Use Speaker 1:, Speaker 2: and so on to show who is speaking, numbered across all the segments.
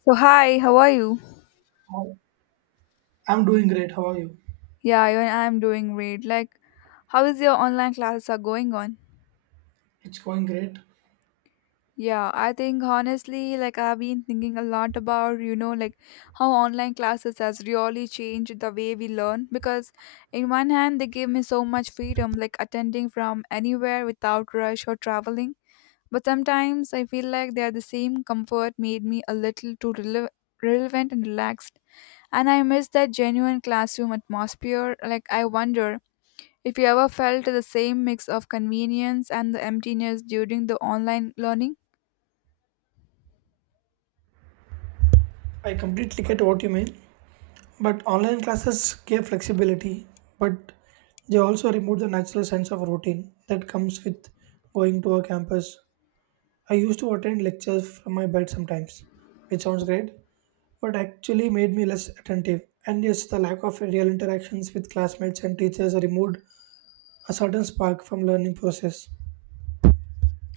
Speaker 1: So hi, how are you?
Speaker 2: I'm doing great. How are you?
Speaker 1: Yeah, I'm doing great. How is your online classes are going on?
Speaker 2: It's going great.
Speaker 1: Yeah, I think honestly, I've been thinking a lot about, like how online classes has really changed the way we learn because in one hand they give me so much freedom, like attending from anywhere without rush or traveling. But sometimes I feel like they are the same comfort made me a little relevant and relaxed. And I miss that genuine classroom atmosphere. Like I wonder if you ever felt the same mix of convenience and the emptiness during the online learning?
Speaker 2: I completely get what you mean. But online classes give flexibility, but they also remove the natural sense of routine that comes with going to a campus. I used to attend lectures from my bed sometimes, which sounds great, but actually made me less attentive. And yes, the lack of real interactions with classmates and teachers removed a certain spark from learning process.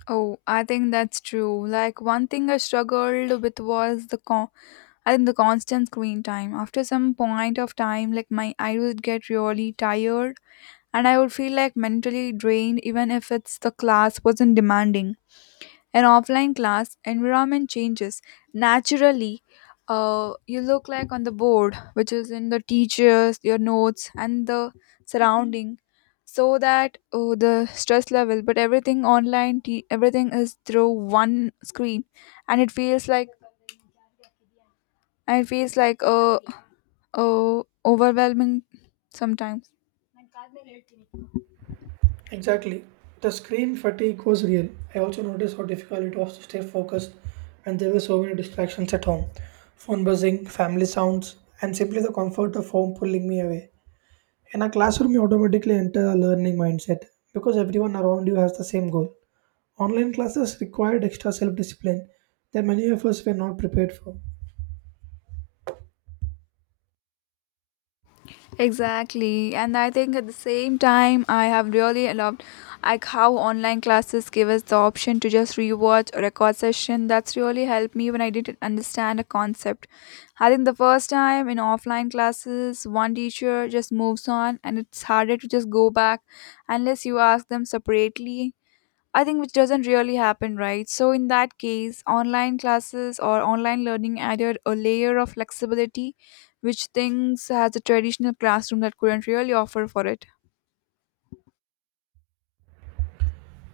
Speaker 1: Oh, I think that's true. Like one thing I struggled with was I think the constant screen time. After some point of time, like my I would get really tired and I would feel like mentally drained even if it's the class wasn't demanding. An offline class environment changes naturally. You look like on the board which is in the teachers your notes and the surrounding, so that oh, the stress level. But everything online everything is through one screen, and it feels like a overwhelming sometimes.
Speaker 2: Exactly. The screen fatigue was real. I also noticed how difficult it was to stay focused when there were so many distractions at home. Phone buzzing, family sounds, and simply the comfort of home pulling me away. In a classroom, you automatically enter a learning mindset because everyone around you has the same goal. Online classes required extra self discipline that many of us were not prepared for.
Speaker 1: Exactly. And I think at the same time, I have really loved like how online classes give us the option to just rewatch a record session. That's really helped me when I didn't understand a concept. I think the first time in offline classes, one teacher just moves on and it's harder to just go back unless you ask them separately. I think which doesn't really happen, right? So in that case, online classes or online learning added a layer of flexibility which things has a traditional classroom that couldn't really offer for it.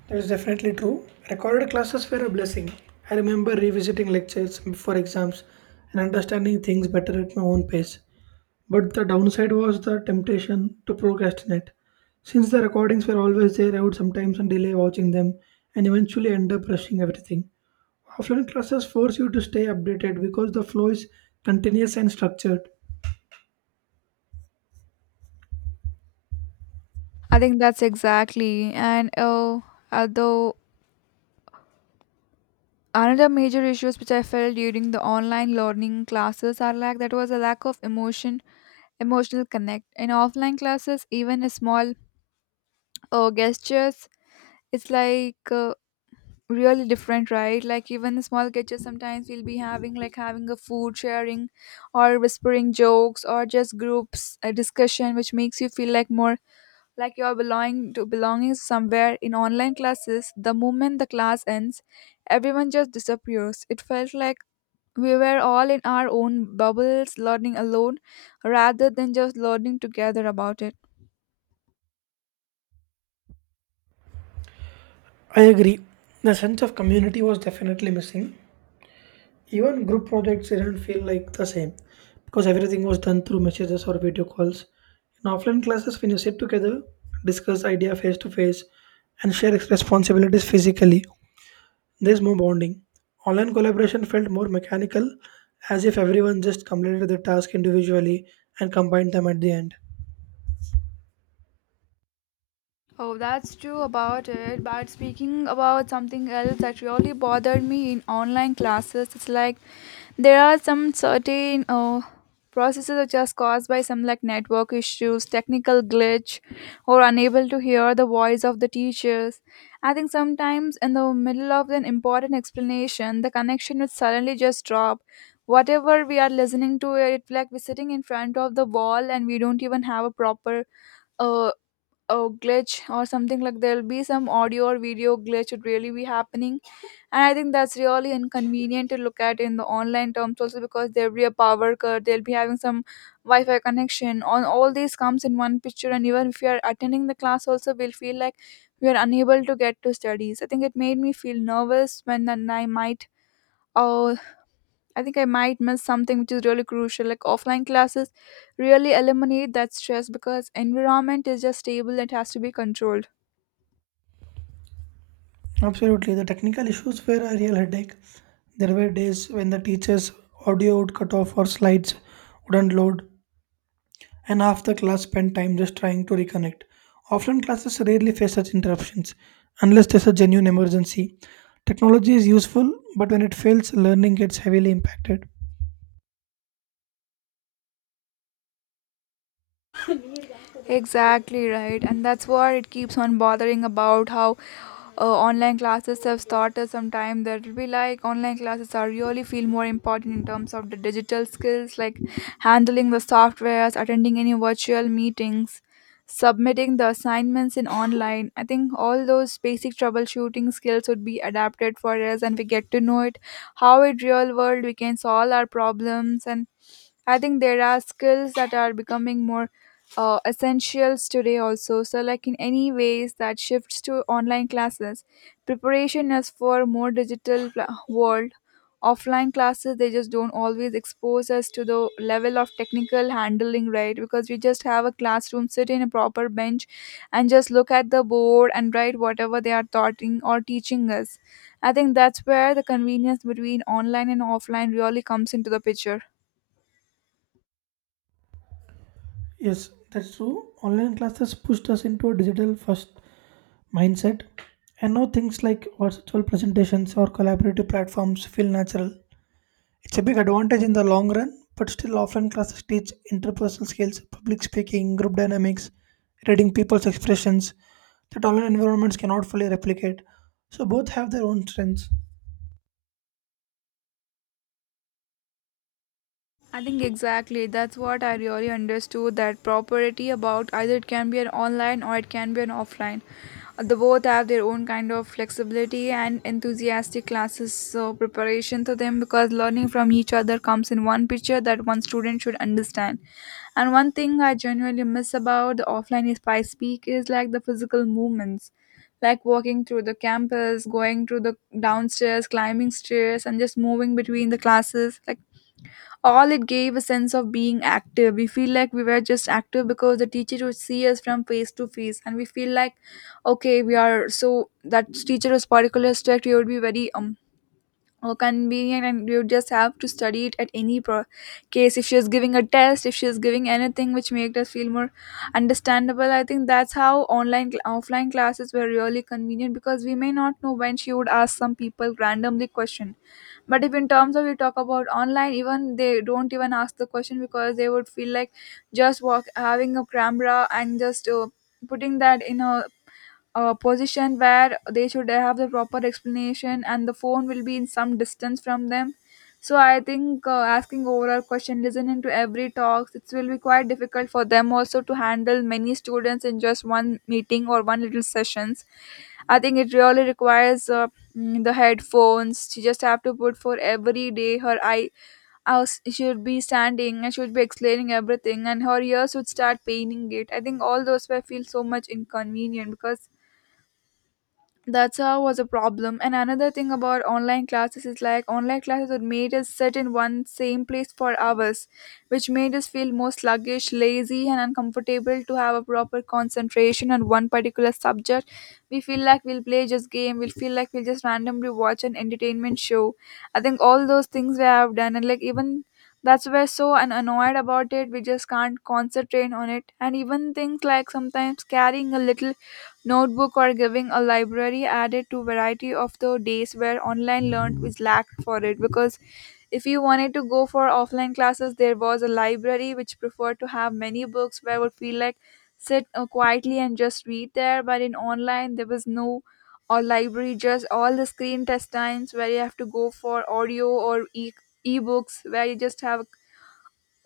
Speaker 2: That is definitely true. Recorded classes were a blessing. I remember revisiting lectures for exams and understanding things better at my own pace. But the downside was the temptation to procrastinate. Since the recordings were always there, I would sometimes delay watching them and eventually end up rushing everything. Offline classes force you to stay updated because the flow is continuous and structured.
Speaker 1: I think that's exactly. And although another major issues which I felt during the online learning classes are like that was a lack of emotional connect. In offline classes, even a small gestures, it's like really different, right? Like even the small catches, sometimes we'll be having like having a food sharing or whispering jokes or just groups a discussion which makes you feel like more like you're belonging to belonging somewhere. In online classes the moment the class ends everyone just disappears. It felt like we were all in our own bubbles learning alone rather than just learning together about it.
Speaker 2: I agree. The sense of community was definitely missing. Even group projects didn't feel like the same because everything was done through messages or video calls. In offline classes, when you sit together, discuss idea face to face, and share responsibilities physically, there's more bonding. Online collaboration felt more mechanical, as if everyone just completed the task individually and combined them at the end.
Speaker 1: Oh, that's true about it. But speaking about something else that really bothered me in online classes, it's like there are some certain processes which are caused by some like network issues, technical glitch, or unable to hear the voice of the teachers. I think sometimes in the middle of an important explanation, the connection would suddenly just drop. Whatever we are listening to, it like we're sitting in front of the wall and we don't even have a proper a a glitch or something. Like there'll be some audio or video glitch would really be happening, and I think that's really inconvenient to look at. In the online terms also, because there'll be a power cut, they'll be having some wi-fi connection, on all these comes in one picture. And even if you are attending the class also, we'll feel like we are unable to get to studies. I think it made me feel nervous when then I might, oh, I think I might miss something which is really crucial. Like offline classes really eliminate that stress because environment is just stable and has to be controlled.
Speaker 2: Absolutely, the technical issues were a real headache. There were days when the teacher's audio would cut off or slides wouldn't load, and half the class spend time just trying to reconnect. Offline classes rarely face such interruptions unless there's a genuine emergency. Technology is useful, but when it fails, learning gets heavily impacted.
Speaker 1: Exactly right, and that's what it keeps on bothering about how online classes have started. Sometime that will be like online classes are really feel more important in terms of the digital skills, like handling the softwares, attending any virtual meetings, submitting the assignments in online. I think all those basic troubleshooting skills would be adapted for us, and we get to know it how in real world we can solve our problems. And I think there are skills that are becoming more essentials today also. So like in any ways that shifts to online classes, preparation is for more world. Offline classes they just don't always expose us to the level of technical handling, right? Because we just have a classroom, sit in a proper bench, and just look at the board and write whatever they are taughting or teaching us. I think that's where the convenience between online and offline really comes into the picture.
Speaker 2: Yes, that's true. Online classes pushed us into a digital first mindset, and now things like virtual presentations or collaborative platforms feel natural. It's a big advantage in the long run, but still, offline classes teach interpersonal skills, public speaking, group dynamics, reading people's expressions that online environments cannot fully replicate. So, both have their own strengths.
Speaker 1: I think exactly that's what I really understood that property about either it can be an online or it can be an offline. The both have their own kind of flexibility and enthusiastic classes so preparation to them, because learning from each other comes in one picture that one student should understand. And one thing I genuinely miss about the offline is I speak is like the physical movements. Like walking through the campus, going through the downstairs, climbing stairs, and just moving between the classes. Like all it gave a sense of being active. We feel like we were just active because the teacher would see us from face to face, and we feel like okay we are. So that teacher was particular strict, we would be very convenient, and you just have to study it at any case. If she is giving a test, if she is giving anything which made us feel more understandable. I think that's how offline classes were really convenient, because we may not know when she would ask some people randomly question. But if in terms of we talk about online, even they don't even ask the question, because they would feel like just walk having a camera and just putting that in a position where they should have the proper explanation, and the phone will be in some distance from them. So I think asking overall question, listening to every talks, it will be quite difficult for them also to handle many students in just one meeting or one little sessions. I think it really requires the headphones. She just have to put for every day. Eyes should be standing. I should be explaining everything, and her ears would start paining it. I think all those were feel so much inconvenient, because that's how was a problem. And another thing about online classes is like online classes that made us sit in one same place for hours, which made us feel more sluggish, lazy, and uncomfortable to have a proper concentration on one particular subject. We feel like we'll play just game, we'll feel like we'll just randomly watch an entertainment show. I think all those things we have done. And like even that's why we're so annoyed about it. We just can't concentrate on it. And even things like sometimes carrying a little notebook or giving a library added to variety of the days where online learned was lacked for it. Because if you wanted to go for offline classes, there was a library which preferred to have many books where I would feel like sit quietly and just read there. But in online there was no or library, just all the screen test times where you have to go for audio or ebooks, where you just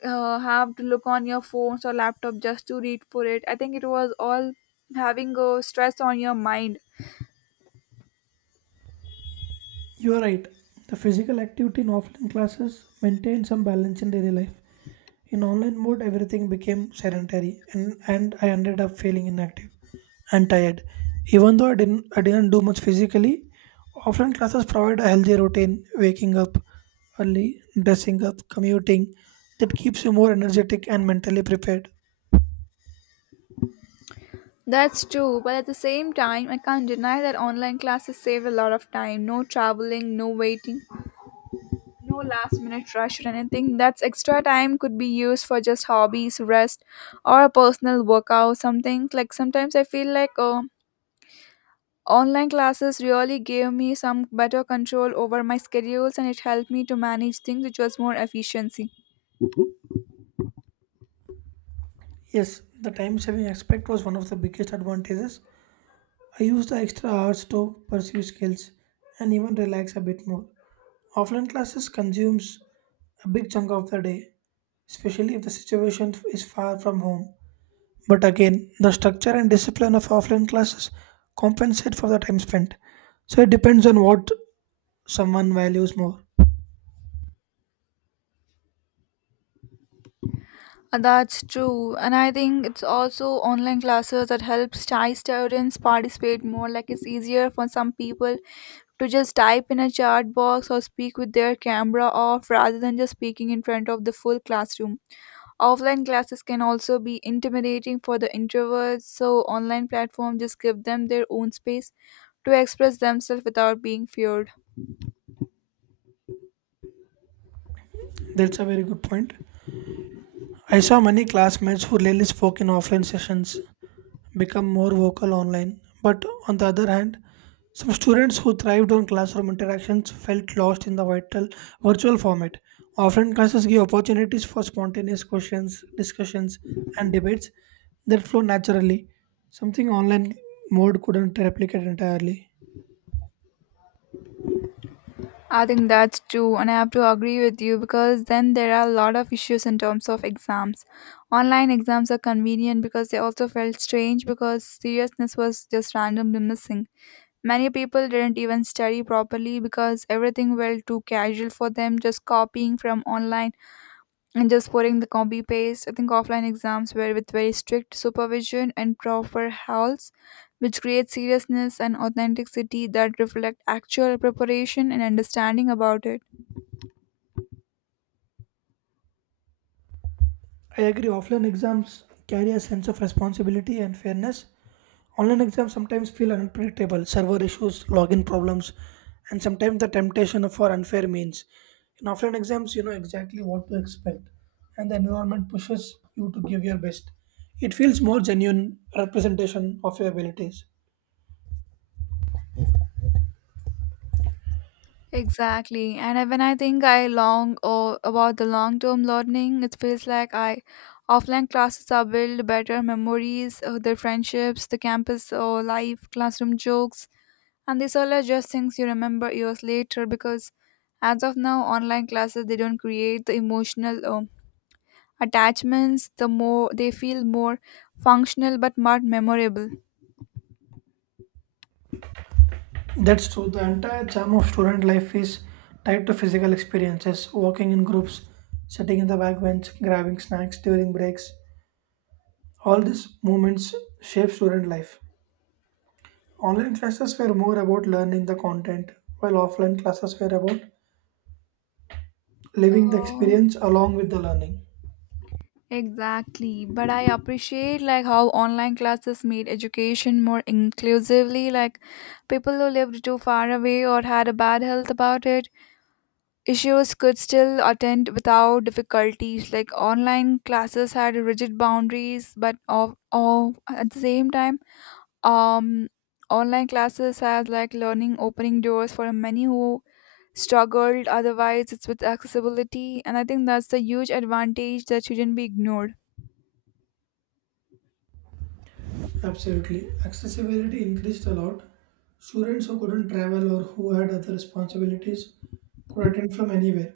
Speaker 1: have to look on your phones or laptop just to read for it. I think it was all having a stress on your mind.
Speaker 2: You are right. The physical activity in offline classes maintained some balance in daily life. In online mode, everything became sedentary, and I ended up feeling inactive and tired. Even though I didn't do much physically, offline classes provide a healthy routine, waking up early, dressing up, commuting, that keeps you more energetic and mentally prepared.
Speaker 1: That's true, but at the same time, I can't deny that online classes save a lot of time. No traveling, no waiting, no last minute rush or anything. That's extra time could be used for just hobbies, rest, or a personal workout, something. Like sometimes I feel like online classes really gave me some better control over my schedules, and it helped me to manage things which was more efficiency.
Speaker 2: Yes, the time saving aspect was one of the biggest advantages. I use the extra hours to pursue skills and even relax a bit more. Offline classes consumes a big chunk of the day, especially if the situation is far from home. But again, the structure and discipline of offline classes compensate for the time spent. So it depends on what someone values more.
Speaker 1: That's true, and I think it's also online classes that helps Thai students participate more. Like it's easier for some people to just type in a chat box or speak with their camera off rather than just speaking in front of the full classroom. Offline classes can also be intimidating for the introverts, so online platforms just give them their own space to express themselves without being feared.
Speaker 2: That's a very good point. I saw many classmates who rarely spoke in offline sessions become more vocal online. But on the other hand, some students who thrived on classroom interactions felt lost in the vital virtual format. Often, classes give opportunities for spontaneous questions, discussions, and debates that flow naturally, something online mode couldn't replicate entirely.
Speaker 1: I think that's true, and I have to agree with you because then there are a lot of issues in terms of exams. Online exams are convenient because they also felt strange because seriousness was just randomly missing. Many people didn't even study properly because everything felt too casual for them, just copying from online and just putting the copy paste. I think offline exams were with very strict supervision and proper halls, which create seriousness and authenticity that reflect actual preparation and understanding about it.
Speaker 2: I agree, offline exams carry a sense of responsibility and fairness. Online exams sometimes feel unpredictable, server issues, login problems, and sometimes the temptation for unfair means. In offline exams, you know exactly what to expect, and the environment pushes you to give your best. It feels more genuine representation of your abilities.
Speaker 1: Exactly. And when I think I long or about the long term learning, it feels like I offline classes are build better memories, the friendships, the campus or life, classroom jokes, and these all are just things you remember years later because as of now online classes they don't create the emotional attachments, the more they feel more functional but not memorable.
Speaker 2: That's true. The entire charm of student life is tied to physical experiences, walking in groups, sitting in the backbench, grabbing snacks during breaks. All these moments shape student life. Online classes were more about learning the content, while offline classes were about living the
Speaker 1: Oh,
Speaker 2: experience along with the learning.
Speaker 1: Exactly, but I appreciate like how online classes made education more inclusively like people who lived too far away or had a bad health about it issues could still attend without difficulties. Like online classes had rigid boundaries but of at the same time um online classes has like learning opening doors for many who struggled otherwise it's with accessibility, and I think that's the huge advantage that shouldn't be ignored.
Speaker 2: Absolutely. Accessibility increased a lot. Students who couldn't travel or who had other responsibilities could attend from anywhere.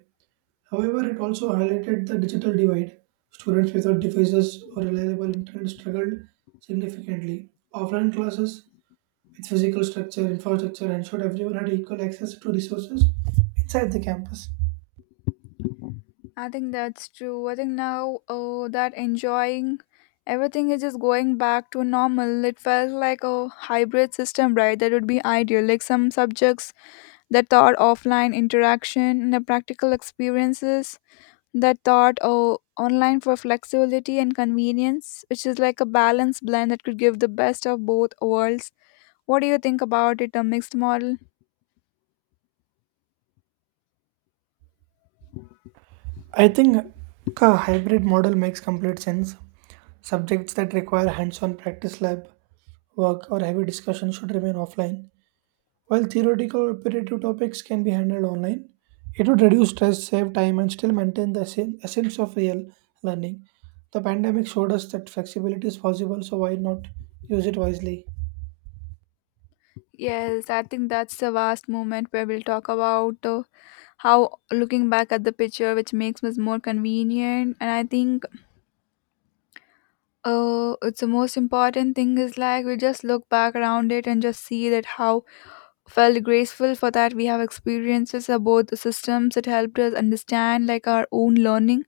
Speaker 2: However, it also highlighted the digital divide. Students without devices or reliable internet struggled significantly. Offline classes with physical structure, infrastructure, and ensured everyone had equal access to resources inside the campus.
Speaker 1: I think that's true. I think now that enjoying everything is just going back to normal. It felt like a hybrid system, right? That would be ideal. Like some subjects that taught offline interaction and the practical experiences that taught online for flexibility and convenience, which is like a balanced blend that could give the best of both worlds. What do you think about it, a mixed model?
Speaker 2: I think a hybrid model makes complete sense. Subjects that require hands on practice, lab work, or heavy discussion should remain offline, while theoretical or operative topics can be handled online. It would reduce stress, save time, and still maintain the essence of real learning. The pandemic showed us that flexibility is possible, so why not use it wisely?
Speaker 1: Yes, I think that's the vast moment where we'll talk about. How looking back at the picture which makes us more convenient, and I think it's the most important thing is like we just look back around it and just see that how felt graceful for that we have experiences about the systems that helped us understand like our own learning,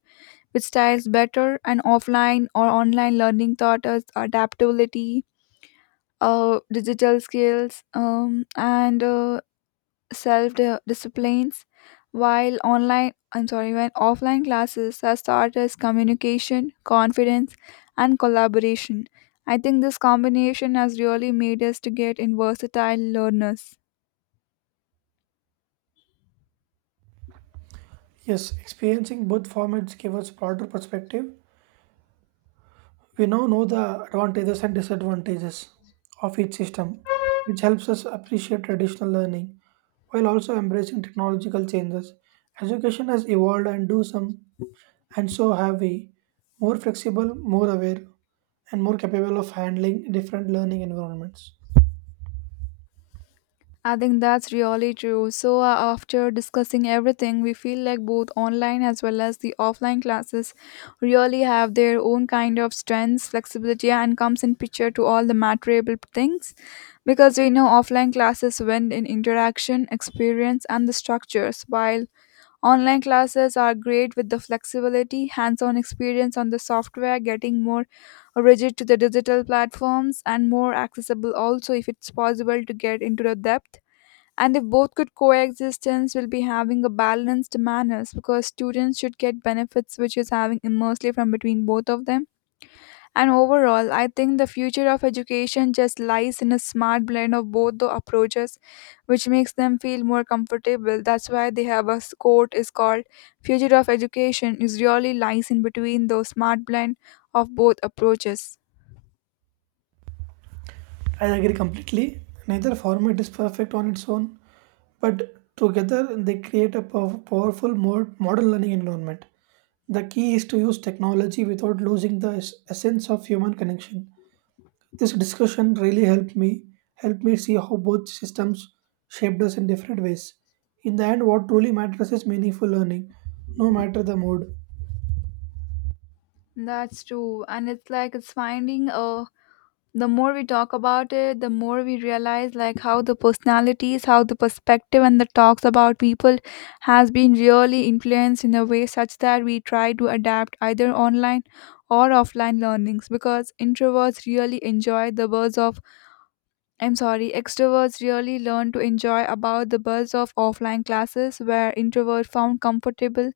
Speaker 1: which styles better. And offline or online learning taught us adaptability, digital skills, and self disciplines, while online I'm sorry, when offline classes have taught us communication, confidence, and collaboration. I think this combination has really made us to get in versatile learners.
Speaker 2: Yes, experiencing both formats gave us broader perspective. We now know the advantages and disadvantages of each system, which helps us appreciate traditional learning while also embracing technological changes. Education has evolved and do some and so have we, more flexible, more aware, and more capable of handling different learning environments.
Speaker 1: I think that's really true. So, after discussing everything, we feel like both online as well as the offline classes really have their own kind of strengths, flexibility, and comes in picture to all the material things. Because we know offline classes win in interaction, experience, and the structures, while online classes are great with the flexibility, hands on experience on the software, getting more rigid to the digital platforms, and more accessible also if it's possible to get into the depth. And if both could coexistence, we'll be having a balanced manners because students should get benefits which is having immersely from between both of them. And overall, I think the future of education just lies in a smart blend of both the approaches, which makes them feel more comfortable. That's why they have a quote is called, future of education is really lies in between those smart blend of both approaches.
Speaker 2: I agree completely. Neither format is perfect on its own, but together, they create a powerful modern learning environment. The key is to use technology without losing the essence of human connection. This discussion really helped me see how both systems shaped us in different ways. In the end, what truly matters is meaningful learning, no matter the mode.
Speaker 1: That's true, and it's like it's finding a, the more we talk about it, the more we realize like how the personalities, how the perspective and the talks about people has been really influenced in a way such that we try to adapt either online or offline learnings. Because introverts really enjoy the buzz of, I'm sorry, extroverts really learn to enjoy about the buzz of offline classes, where introverts found comfortable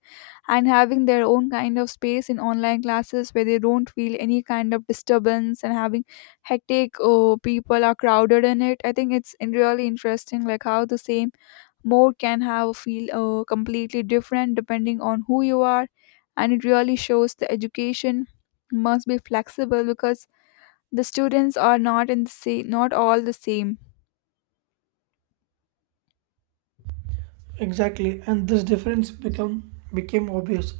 Speaker 1: and having their own kind of space in online classes where they don't feel any kind of disturbance and having hectic or people are crowded in it. I think it's really interesting like how the same mode can have a feel completely different depending on who you are, and it really shows the education must be flexible because the students are not in the same, not all the same.
Speaker 2: Exactly, and this difference become became obvious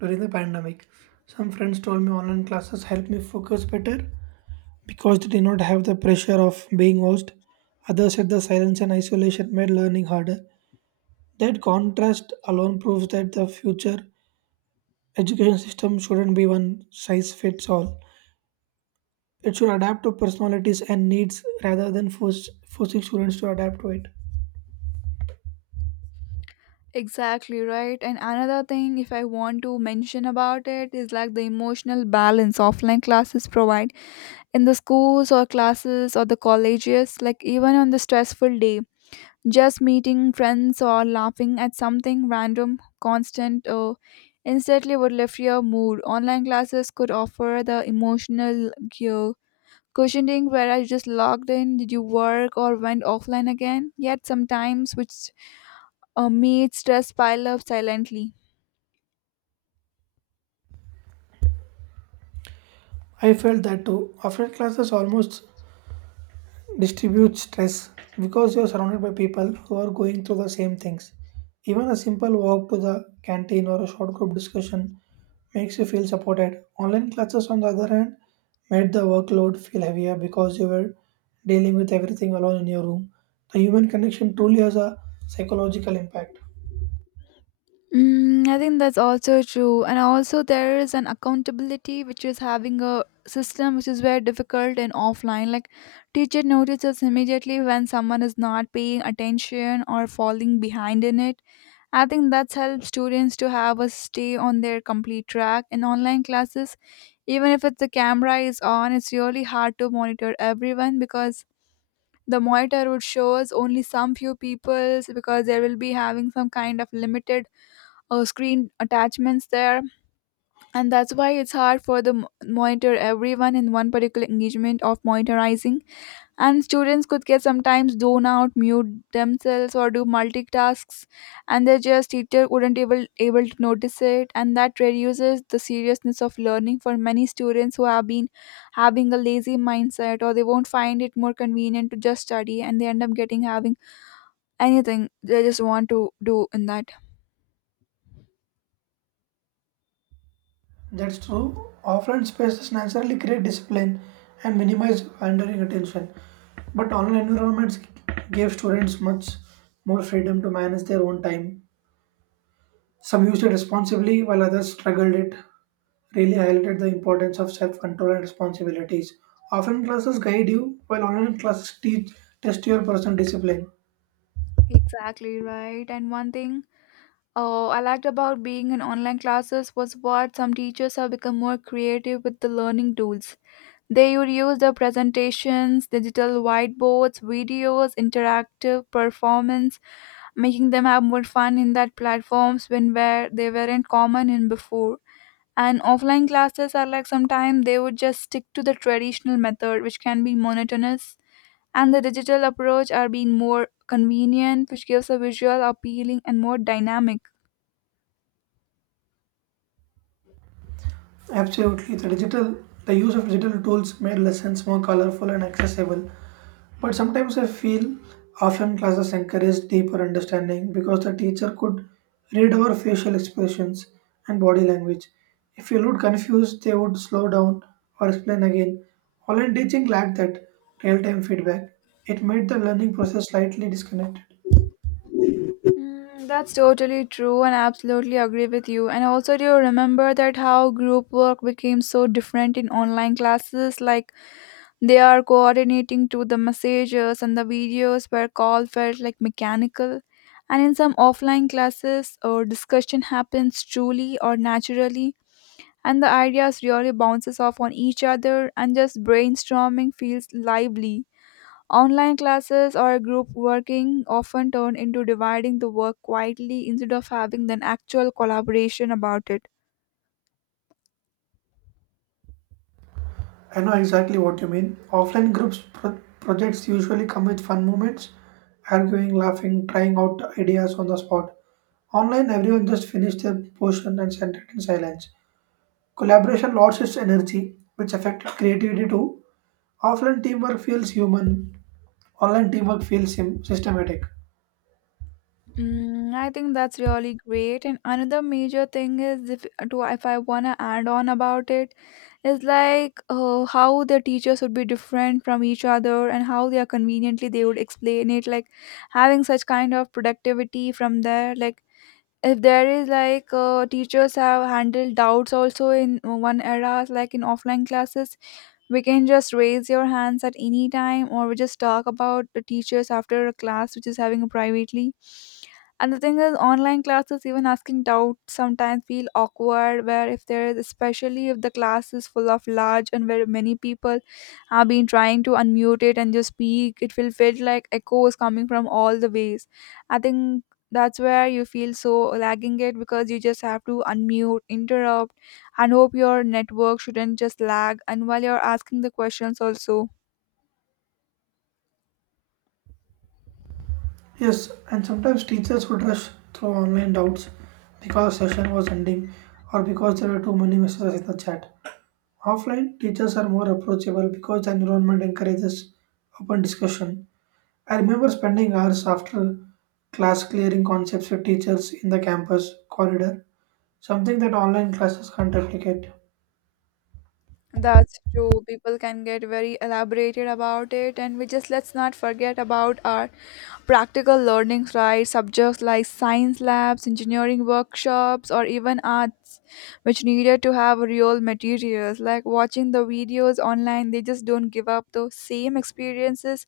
Speaker 2: during the pandemic. Some friends told me online classes helped me focus better, because they did not have the pressure of being watched. Others said the silence and isolation made learning harder. That contrast alone proves that the future education system shouldn't be one size fits all. It should adapt to personalities and needs rather than forcing students to adapt to it.
Speaker 1: Exactly right. And another thing, if I want to mention about it, is like the emotional balance offline classes provide in the schools or classes or the colleges, like even on the stressful day, just meeting friends or laughing at something random, constant, or instantly would lift your mood. Online classes could offer the emotional cure. Cushioning where I just logged in, did you work or went offline again? Yet sometimes, which made stress pile up silently.
Speaker 2: I felt that too. Offline classes almost distribute stress because you're surrounded by people who are going through the same things. Even a simple walk to the canteen or a short group discussion makes you feel supported. Online classes, on the other hand, made the workload feel heavier because you were dealing with everything alone in your room. The human connection truly has a psychological impact.
Speaker 1: Mm, I think that's also true. And also, there is an accountability, which is having a system which is very difficult in offline. Like, teacher notices immediately when someone is not paying attention or falling behind in it. I think that's helped students to have a stay on their complete track. In online classes, even if it's the camera is on, it's really hard to monitor everyone because the monitor would shows only some few people's, because there will be having some kind of limited screen attachments there. And that's why it's hard for the monitor everyone in one particular engagement of monitoring, and students could get sometimes zone out, mute themselves, or do multitasks, and their just teacher wouldn't able to notice it. And that reduces the seriousness of learning for many students who have been having a lazy mindset or they won't find it more convenient to just study, and they end up getting having anything they just want to do in that.
Speaker 2: That's true. Offline spaces naturally create discipline and minimize wandering attention. But online environments gave students much more freedom to manage their own time. Some used it responsibly while others struggled it. Really highlighted the importance of self control and responsibilities. Offline classes guide you while online classes teach test your personal discipline.
Speaker 1: Exactly right. And one thing, oh, I liked about being in online classes was what some teachers have become more creative with the learning tools. They would use the presentations, digital whiteboards, videos, interactive performance, making them have more fun in that platforms when where they weren't common in before. And offline classes are like sometimes they would just stick to the traditional method, which can be monotonous. And the digital approach are being more convenient, which gives a visual, appealing, and more dynamic.
Speaker 2: Absolutely, the use of digital tools made lessons more colorful and accessible. But sometimes I feel often classes encourage deeper understanding because the teacher could read our facial expressions and body language. If you looked confused, they would slow down or explain again. Online teaching lacked that real time feedback. It made the learning process slightly disconnected.
Speaker 1: Mm, that's totally true, and absolutely agree with you. And also, do you remember that how group work became so different in online classes? Like they are coordinating to the messages and the videos where call felt like mechanical. And in some offline classes, or discussion happens truly or naturally, and the ideas really bounces off on each other, and just brainstorming feels lively. Online classes or group working often turn into dividing the work quietly instead of having an actual collaboration about it.
Speaker 2: I know exactly what you mean. Offline groups projects usually come with fun moments, arguing, laughing, trying out ideas on the spot. Online, everyone just finished their portion and sent it in silence. Collaboration lost its energy, which affected creativity too. Offline teamwork feels human. Online teamwork feels sim systematic.
Speaker 1: Mm, I think that's really great. And another major thing is if to if I wanna add on about it, is like how the teachers would be different from each other and how they are conveniently they would explain it. Like having such kind of productivity from there, like if there is like teachers have handled doubts also in one era. Like in offline classes we can just raise your hands at any time, or we just talk about the teachers after a class which is having privately. And the thing is, online classes, even asking doubts sometimes feel awkward, where if there is, especially if the class is full of large and where many people have been trying to unmute it and just speak, it will feel like echoes coming from all the ways. I think that's where you feel so lagging it, because you just have to unmute, interrupt, and hope your network shouldn't just lag. And while you're asking the questions, also.
Speaker 2: Yes, and sometimes teachers would rush through online doubts because session was ending or because there were too many messages in the chat. Offline, teachers are more approachable because the environment encourages open discussion. I remember spending hours after class clearing concepts with teachers in the campus corridor, something that online classes can't replicate.
Speaker 1: That's true. People can get very elaborated about it, and we just let's not forget about our practical learnings, right? Subjects like science labs, engineering workshops, or even arts, which needed to have real materials. Like watching the videos online, they just don't give up those same experiences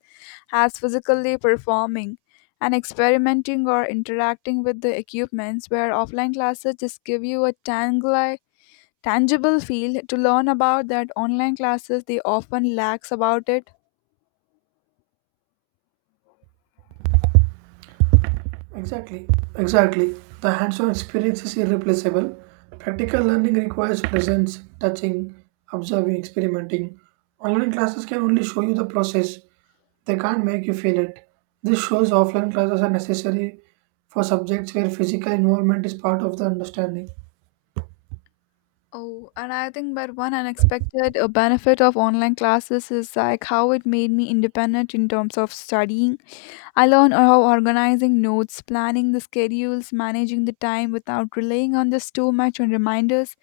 Speaker 1: as physically performing. And experimenting or interacting with the equipments, where offline classes just give you a tangle tangible field to learn about, that online classes they often lacks about it.
Speaker 2: Exactly, exactly. The hands on experience is irreplaceable. Practical learning requires presence, touching, observing, experimenting. Online classes can only show you the process, they can't make you feel it. This shows offline classes are necessary for subjects where physical involvement is part of the understanding.
Speaker 1: Oh, and I think that one unexpected benefit of online classes is like how it made me independent in terms of studying. I learned how organizing notes, planning the schedules, managing the time without relying on just too much on reminders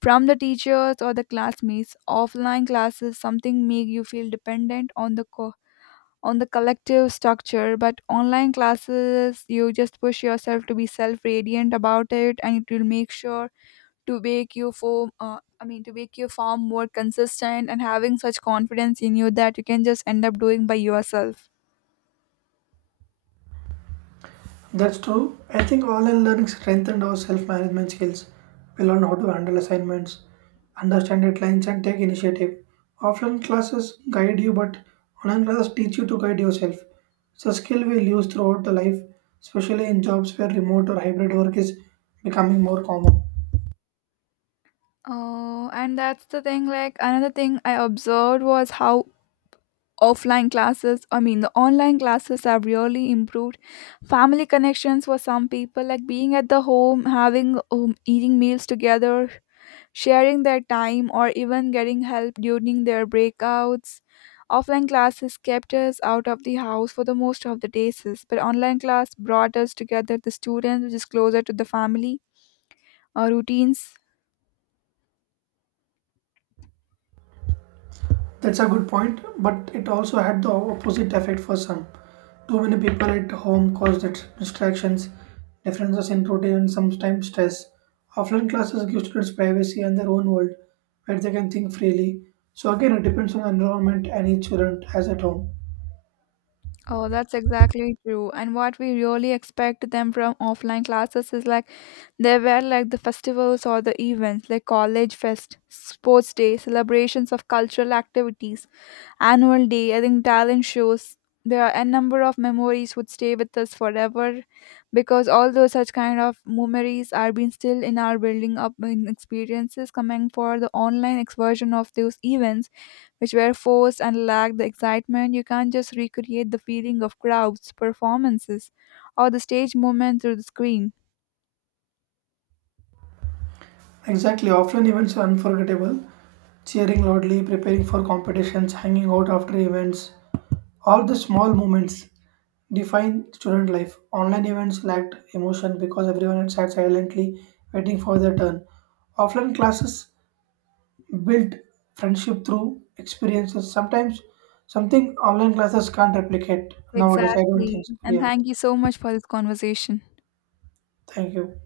Speaker 1: from the teachers or the classmates. Offline classes something make you feel dependent on the on the collective structure, but online classes you just push yourself to be self-radiant about it, and it will make sure to make you form I mean to make your form more consistent and having such confidence in you that you can just end up doing by yourself.
Speaker 2: That's true. I think online learning strengthened our self management skills. We learned how to handle assignments, understand deadlines, and take initiative. Offline classes guide you, but online classes teach you to guide yourself. It's a skill we'll use throughout the life, especially in jobs where remote or hybrid work is becoming more common.
Speaker 1: Oh, and that's the thing, like another thing I observed was how offline classes I mean the online classes have really improved family connections for some people, like being at the home having eating meals together, sharing their time, or even getting help during their breakouts. Offline classes kept us out of the house for the most of the days, but online class brought us together, the students, which is closer to the family routines.
Speaker 2: That's a good point, but it also had the opposite effect for some. Too many people at home caused it distractions, differences in routine, and sometimes stress. Offline classes give students privacy and their own world where they can think freely. So, again, it depends on the environment and each student has at home.
Speaker 1: Oh, that's exactly true. And what we really expect them from offline classes is like they were like the festivals or the events, like college fest, sports day, celebrations of cultural activities, annual day, I think talent shows. There are a number of memories would stay with us forever, because although such kind of memories are being still in our building up in experiences coming for the online version of those events which were forced and lacked the excitement. You can't just recreate the feeling of crowds, performances, or the stage movement through the screen.
Speaker 2: Exactly, offline events are unforgettable. Cheering loudly, preparing for competitions, hanging out after events. All the small moments define student life. Online events lacked emotion because everyone had sat silently waiting for their turn. Offline classes built friendship through experiences. Sometimes something online classes can't replicate nowadays. I don't
Speaker 1: Exactly.
Speaker 2: think so.
Speaker 1: And
Speaker 2: Yeah.
Speaker 1: thank you so much for this conversation.
Speaker 2: Thank you.